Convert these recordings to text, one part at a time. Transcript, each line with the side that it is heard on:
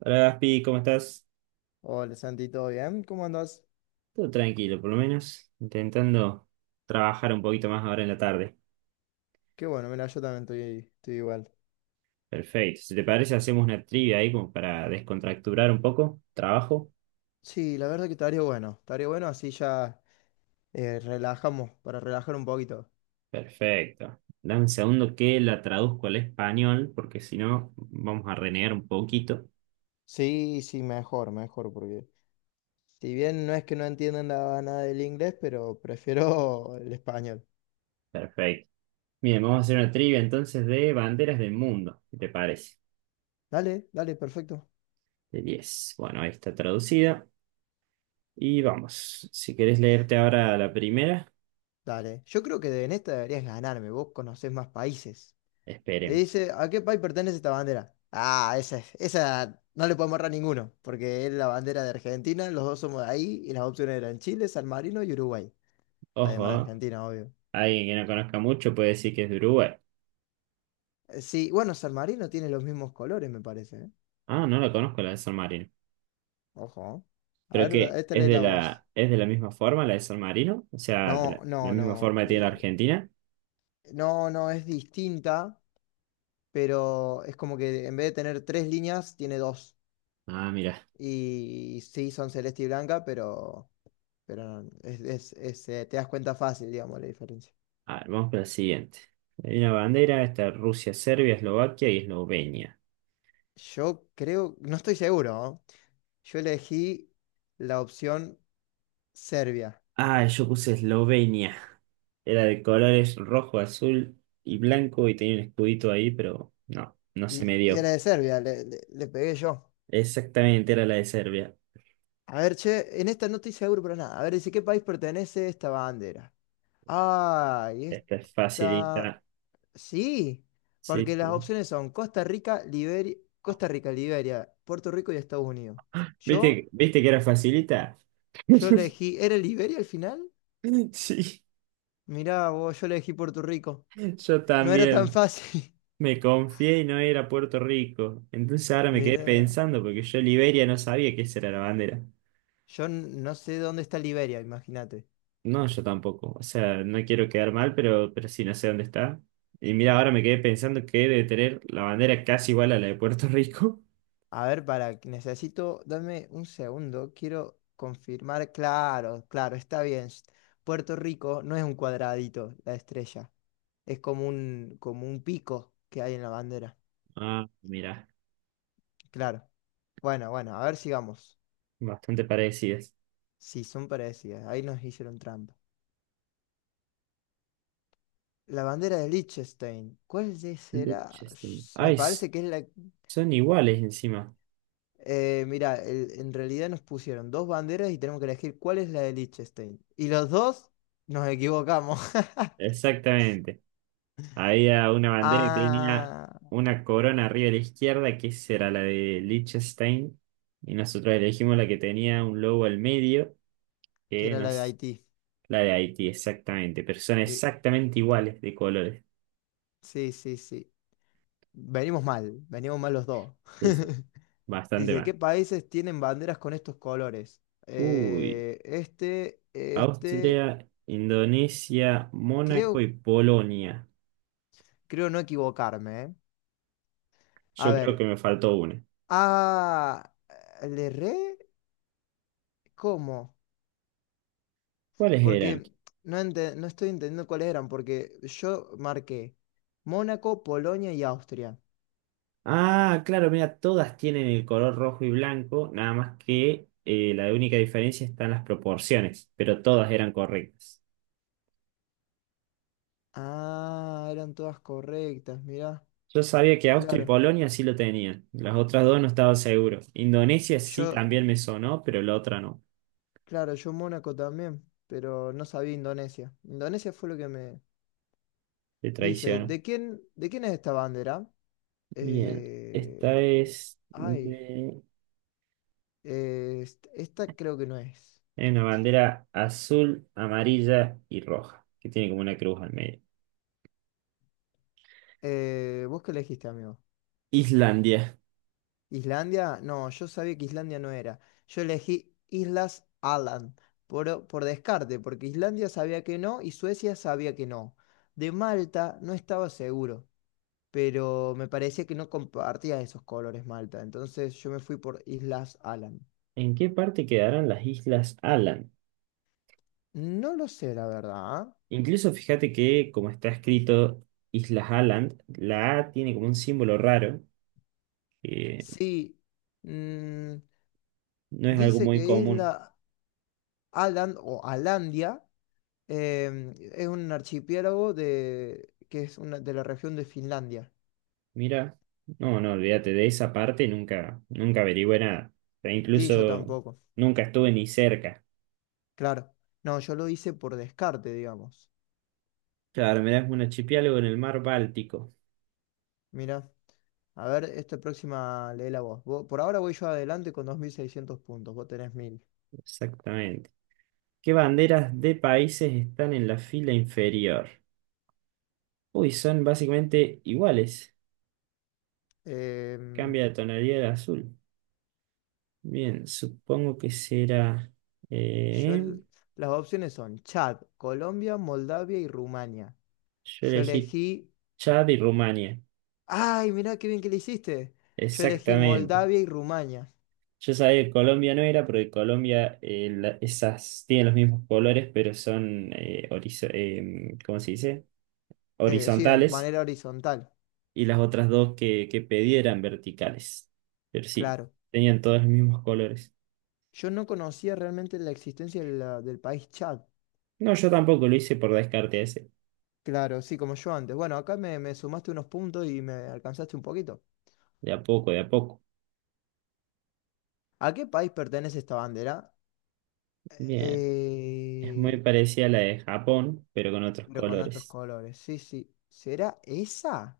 right: Hola Gaspi, ¿cómo estás?
left: Hola Santi, ¿todo bien? ¿Cómo andas?
right: Todo tranquilo, por lo menos, intentando trabajar un poquito más ahora en la tarde.
left: Qué bueno, mira, yo también estoy igual.
right: Perfecto. Si te parece, hacemos una trivia ahí como para descontracturar un poco. ¿Trabajo?
left: Sí, la verdad que estaría bueno así ya relajamos, para relajar un poquito.
right: Perfecto. Dame un segundo que la traduzco al español, porque si no, vamos a renegar un poquito.
left: Sí, sí, mejor, mejor, porque si bien no es que no entiendan nada del inglés, pero prefiero el español.
right: Perfecto. Bien, vamos a hacer una trivia entonces de banderas del mundo, si te parece.
left: Dale, dale, perfecto.
right: De 10. Bueno, ahí está traducida. Y vamos. Si querés leerte ahora la primera,
left: Dale, yo creo que en esta deberías ganarme, vos conocés más países. Y
right: esperemos.
left: dice, ¿a qué país pertenece esta bandera? Ah, esa, esa no le podemos errar ninguno, porque es la bandera de Argentina, los dos somos de ahí, y las opciones eran Chile, San Marino y Uruguay. Además de
right: Ojo, ¿eh?
left: Argentina, obvio.
right: Alguien que no conozca mucho puede decir que es de Uruguay.
left: Sí, bueno, San Marino tiene los mismos colores, me parece, ¿eh?
right: Ah, no la conozco la de San Marino.
left: Ojo, ¿eh? A
right: ¿Pero
left: ver,
right: qué?
left: esta
right: ¿Es
left: lee
right: de
left: la voz.
right: la, es de la misma forma la de San Marino? O sea, de
left: No,
right: la
left: no,
right: misma
left: no.
right: forma que tiene la Argentina.
left: No, no, es distinta, pero es como que en vez de tener tres líneas, tiene dos.
right: Ah, mira.
left: Y sí, son celeste y blanca. Pero no, te das cuenta fácil, digamos, la diferencia.
right: A ver, vamos para la siguiente. Hay una bandera, está Rusia, Serbia, Eslovaquia y Eslovenia.
left: Yo creo, no estoy seguro, ¿no? Yo elegí la opción Serbia.
right: Ah, yo puse Eslovenia. Era de colores rojo, azul y blanco y tenía un escudito ahí, pero no se
left: Y,
right: me
left: y
right: dio.
left: era de Serbia, le pegué yo.
right: Exactamente, era la de Serbia.
left: A ver, che, en esta no estoy seguro para nada. A ver, dice, ¿qué país pertenece esta bandera? Ah, y
right: Esta es
left: esta.
right: facilita.
left: Sí,
right: Sí,
left: porque
right: sí.
left: las opciones son Costa Rica, Liberia, Puerto Rico y Estados Unidos. Yo,
right: ¿Viste que era facilita?
left: yo elegí, ¿era Liberia al final?
right: Sí,
left: Mirá, vos, yo le elegí Puerto Rico.
right: yo
left: No era tan
right: también
left: fácil.
right: me confié y no era Puerto Rico. Entonces ahora me quedé
left: Mirá,
right: pensando porque yo Liberia no sabía que esa era la bandera.
left: yo no sé dónde está Liberia, imagínate.
right: No, yo tampoco. O sea, no quiero quedar mal, pero sí, no sé dónde está. Y mira, ahora me quedé pensando que debe tener la bandera casi igual a la de Puerto Rico.
left: A ver, para, necesito, dame un segundo, quiero confirmar. Claro, claro, está bien. Puerto Rico no es un cuadradito, la estrella. Es como un pico que hay en la bandera.
right: Ah, mira,
left: Claro. Bueno, bueno, a ver, sigamos.
right: bastante parecidas.
left: Sí, son parecidas. Ahí nos hicieron trampa. La bandera de Liechtenstein. ¿Cuál de será?
right: Liechtenstein.
left: Me
right: Ay,
left: parece que es la.
right: son iguales encima.
left: Mira, en realidad nos pusieron dos banderas y tenemos que elegir cuál es la de Liechtenstein. Y los dos nos equivocamos.
right: Exactamente. Había una bandera que tenía
left: Ah,
right: una corona arriba a la izquierda, que esa era la de Liechtenstein, y nosotros elegimos la que tenía un logo al medio,
left: que
right: que
left: era la de
right: nos,
left: Haití.
right: la de Haití, exactamente, pero son
left: Sí,
right: exactamente iguales de colores.
left: sí, sí. Sí. Venimos mal los dos.
right: Sí, sí, bastante
left: Dice, ¿qué
right: mal.
left: países tienen banderas con estos colores?
right: Uy, Austria, Indonesia, Mónaco y
left: Creo,
right: Polonia.
left: creo no equivocarme, ¿eh? A
right: Yo creo
left: ver,
right: que me faltó una.
left: ah, ¿le re? ¿Cómo?
right: ¿Cuáles eran?
left: Porque no, no estoy entendiendo cuáles eran, porque yo marqué Mónaco, Polonia y Austria.
right: Ah, claro, mira, todas tienen el color rojo y blanco, nada más que la única diferencia está en las proporciones, pero todas eran correctas.
left: Ah, eran todas correctas, mirá.
right: Yo sabía que Austria y
left: Claro,
right: Polonia sí lo tenían, las otras dos no estaba seguro. Indonesia sí
left: yo,
right: también me sonó, pero la otra no,
left: claro, yo Mónaco también, pero no sabía Indonesia. Indonesia fue lo que me
right: te
left: dice.
right: traiciono.
left: ¿De quién es esta bandera?
right: Bien,
left: Eh, ay, esta creo que no es.
right: hay una bandera azul, amarilla y roja, que tiene como una cruz al medio.
left: ¿Vos qué elegiste, amigo?
right: Islandia.
left: ¿Islandia? No, yo sabía que Islandia no era. Yo elegí Islas Aland por descarte, porque Islandia sabía que no y Suecia sabía que no. De Malta no estaba seguro, pero me parecía que no compartía esos colores Malta, entonces yo me fui por Islas Aland.
right: ¿En qué parte quedarán las islas Alan?
left: No lo sé, la verdad, ¿eh?
right: Incluso fíjate que, como está escrito Islas Aland, la A tiene como un símbolo raro, que
left: Sí, mm,
right: no es algo
left: dice
right: muy
left: que
right: común.
left: Isla Aland o Alandia es un archipiélago de, que es una, de la región de Finlandia.
right: Mira, no, no, olvídate de esa parte, nunca, nunca averigüé nada. E
left: Sí, yo
right: incluso
left: tampoco.
right: nunca estuve ni cerca.
left: Claro. No, yo lo hice por descarte, digamos.
right: Claro, mirá, es un archipiélago en el mar Báltico.
left: Mira, a ver, esta próxima léela vos. Por ahora voy yo adelante con 2600 puntos, vos tenés 1000.
right: Exactamente. ¿Qué banderas de países están en la fila inferior? Uy, son básicamente iguales.
left: Em,
right: Cambia de tonalidad de azul. Bien, supongo que será.
left: yo,
right: eh,
left: el- las opciones son Chad, Colombia, Moldavia y Rumania.
right: Yo
left: Yo
right: elegí
left: elegí.
right: Chad y Rumania,
left: ¡Ay, mirá qué bien que le hiciste! Yo elegí
right: exactamente.
left: Moldavia y Rumania.
right: Yo sabía que Colombia no era, porque Colombia esas tienen los mismos colores, pero son, ¿cómo se dice?
left: Sí, de
right: Horizontales,
left: manera horizontal,
right: y las otras dos que pedí eran verticales. Pero sí,
left: claro.
right: tenían todos los mismos colores.
left: Yo no conocía realmente la existencia del país Chad.
right: No, yo tampoco lo hice por descarte ese,
left: Claro, sí, como yo antes. Bueno, acá me sumaste unos puntos y me alcanzaste un poquito.
right: de a poco, de a poco.
left: ¿A qué país pertenece esta bandera?
right: Bien, es muy
left: Eh,
right: parecida a la de Japón, pero con otros
left: pero con otros
right: colores.
left: colores. Sí, sí. ¿Será esa?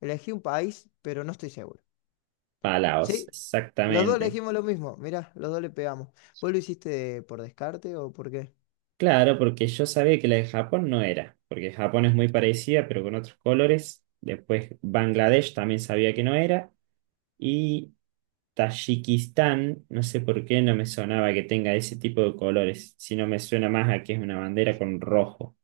left: Elegí un país, pero no estoy seguro.
right: Palaos,
left: Sí, los dos
right: exactamente.
left: elegimos lo mismo. Mirá, los dos le pegamos. ¿Vos lo hiciste por descarte o por qué?
right: Claro, porque yo sabía que la de Japón no era, porque Japón es muy parecida, pero con otros colores. Después Bangladesh también sabía que no era. Y Tayikistán, no sé por qué no me sonaba que tenga ese tipo de colores, sino me suena más a que es una bandera con rojo.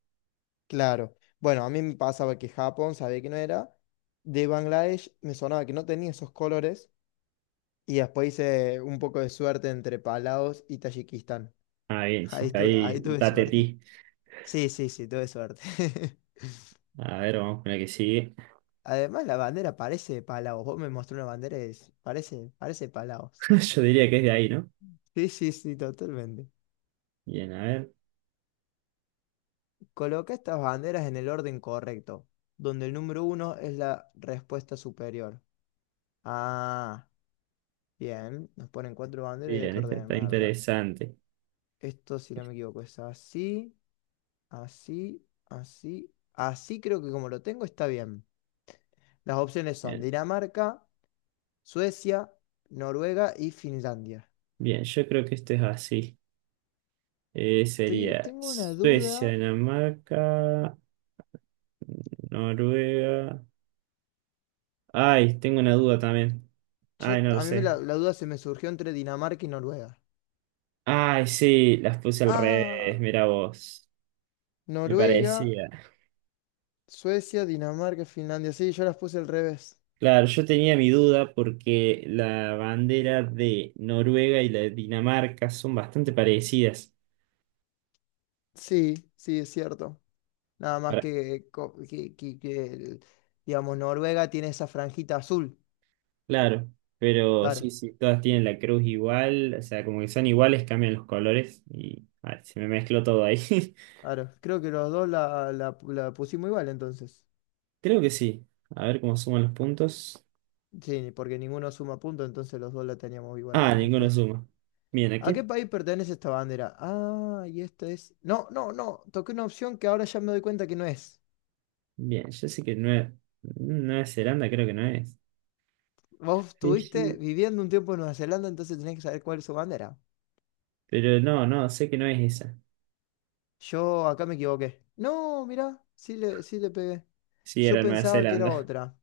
left: Claro. Bueno, a mí me pasaba que Japón sabía que no era. De Bangladesh me sonaba que no tenía esos colores. Y después hice un poco de suerte entre Palaos y Tayikistán.
right: Ah, bien, sí,
left: Ahí
right: está
left: tuve,
right: ahí
left: ahí
right: un
left: tuve suerte.
right: tatetí.
left: Sí, sí, sí, tuve suerte.
right: A ver, vamos con la que sigue.
left: Además, la bandera parece de Palaos. Vos me mostró una bandera y parece Palaos.
right: Yo diría que es de ahí, ¿no?
left: Sí, sí, sí, totalmente.
right: Bien, a ver.
left: Coloca estas banderas en el orden correcto, donde el número uno es la respuesta superior. Ah, bien. Nos ponen cuatro banderas y hay
right: Bien,
left: que
right: esta está
left: ordenarlas.
right: interesante.
left: Esto, si no me equivoco, es así. Así, así, así creo que como lo tengo está bien. Las opciones son
right: Bien,
left: Dinamarca, Suecia, Noruega y Finlandia.
right: bien, yo creo que esto es así.
left: Estoy-
right: Sería
left: tengo una
right: Suecia,
left: duda.
right: Dinamarca, Noruega. Ay, tengo una duda también.
left: Yo,
right: Ay, no lo
left: a mí me la,
right: sé.
left: la duda se me surgió entre Dinamarca y Noruega.
right: Ay, sí, las puse al revés,
left: Ah,
right: mira vos. Me
left: Noruega,
right: parecía.
left: Suecia, Dinamarca, Finlandia. Sí, yo las puse al revés.
right: Claro, yo tenía mi duda porque la bandera de Noruega y la de Dinamarca son bastante parecidas.
left: Sí, sí, es cierto. Nada más
right: Para-
left: que, digamos, Noruega tiene esa franjita azul.
right: claro, pero sí,
left: Claro.
right: sí, todas tienen la cruz igual, o sea, como que son iguales, cambian los colores y ay, se me mezcló todo ahí.
left: Claro, creo que los dos la pusimos igual entonces.
right: Creo que sí. A ver cómo suman los puntos.
left: Sí, porque ninguno suma punto, entonces los dos la teníamos igual a
right: Ah,
left: la
right: ninguno
left: respuesta.
right: suma. Bien,
left: ¿A
right: aquí.
left: qué país pertenece esta bandera? Ah, y esta es. No, no, no, toqué una opción que ahora ya me doy cuenta que no es.
right: Bien, yo sé que Nueva Zelanda creo que no es.
left: Vos estuviste
right: Fiji.
left: viviendo un tiempo en Nueva Zelanda, entonces tenés que saber cuál es su bandera.
right: Pero no, no, sé que no es esa.
left: Yo acá me equivoqué. No, mirá, sí le pegué.
right: Sí,
left: Yo
right: era Nueva
left: pensaba que era
right: Zelanda.
left: otra,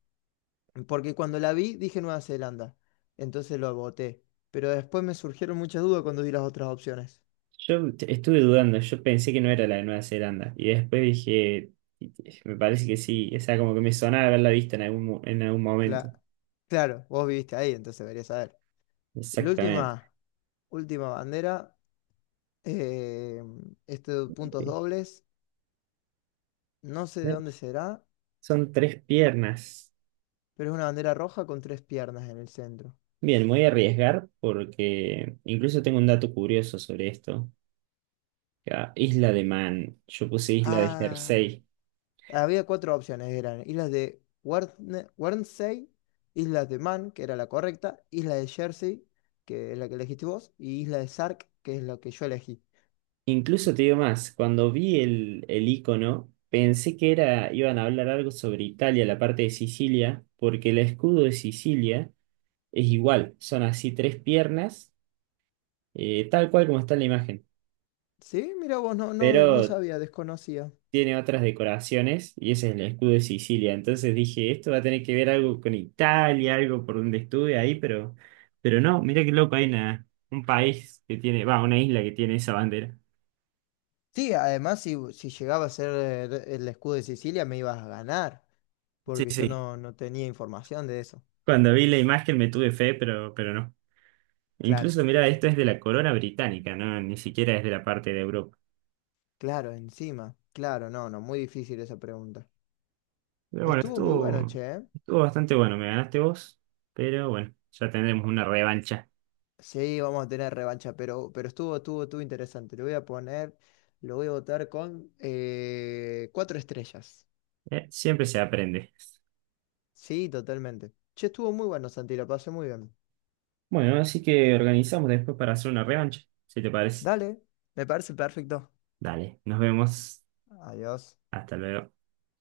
left: porque cuando la vi dije Nueva Zelanda, entonces lo voté. Pero después me surgieron muchas dudas cuando vi las otras opciones.
right: Estuve dudando, yo pensé que no era la de Nueva Zelanda. Y después dije, me parece que sí. O sea, como que me sonaba haberla visto en algún momento.
left: Cla- claro, vos viviste ahí, entonces deberías saber. La
right: Exactamente.
left: última, última bandera, eh, estos puntos dobles, no sé de dónde será,
right: Son tres piernas.
left: pero es una bandera roja con tres piernas en el centro.
right: Bien, me voy a arriesgar porque incluso tengo un dato curioso sobre esto. Ah, Isla de Man, yo puse Isla de
left: Ah,
right: Jersey.
left: había cuatro opciones, eran islas de Guernsey, islas de Man, que era la correcta, isla de Jersey, que es la que elegiste vos, y isla de Sark, que es la que yo elegí.
right: Incluso te digo más, cuando vi el icono, pensé que era, iban a hablar algo sobre Italia, la parte de Sicilia, porque el escudo de Sicilia es igual, son así tres piernas, tal cual como está en la imagen,
left: Sí, mira vos, no, no, no
right: pero
left: sabía, desconocía.
right: tiene otras decoraciones y ese es el escudo de Sicilia. Entonces dije, esto va a tener que ver algo con Italia, algo por donde estuve ahí, pero no, mira qué loco, un país que tiene, va, una isla que tiene esa bandera.
left: Sí, además si llegaba a ser el escudo de Sicilia me ibas a ganar,
right: Sí,
left: porque yo
right: sí.
left: no, no tenía información de eso.
right: Cuando vi la imagen me tuve fe, pero no.
left: Claro,
right: Incluso, mira, esto es de la corona británica, ¿no? Ni siquiera es de la parte de Europa.
left: claro, encima. Claro, no, no, muy difícil esa pregunta.
right: Pero bueno,
left: Estuvo muy bueno,
right: estuvo,
left: che, ¿eh?
right: estuvo bastante bueno. Me ganaste vos, pero bueno, ya tendremos una revancha.
left: Sí, vamos a tener revancha, pero estuvo interesante. Lo voy a votar con cuatro estrellas.
right: Siempre se aprende.
left: Sí, totalmente. Che, estuvo muy bueno, Santi, lo pasé muy bien.
right: Bueno, así que organizamos después para hacer una revancha, si te parece.
left: Dale, me parece perfecto.
right: Dale, nos vemos.
left: Adiós.
right: Hasta luego.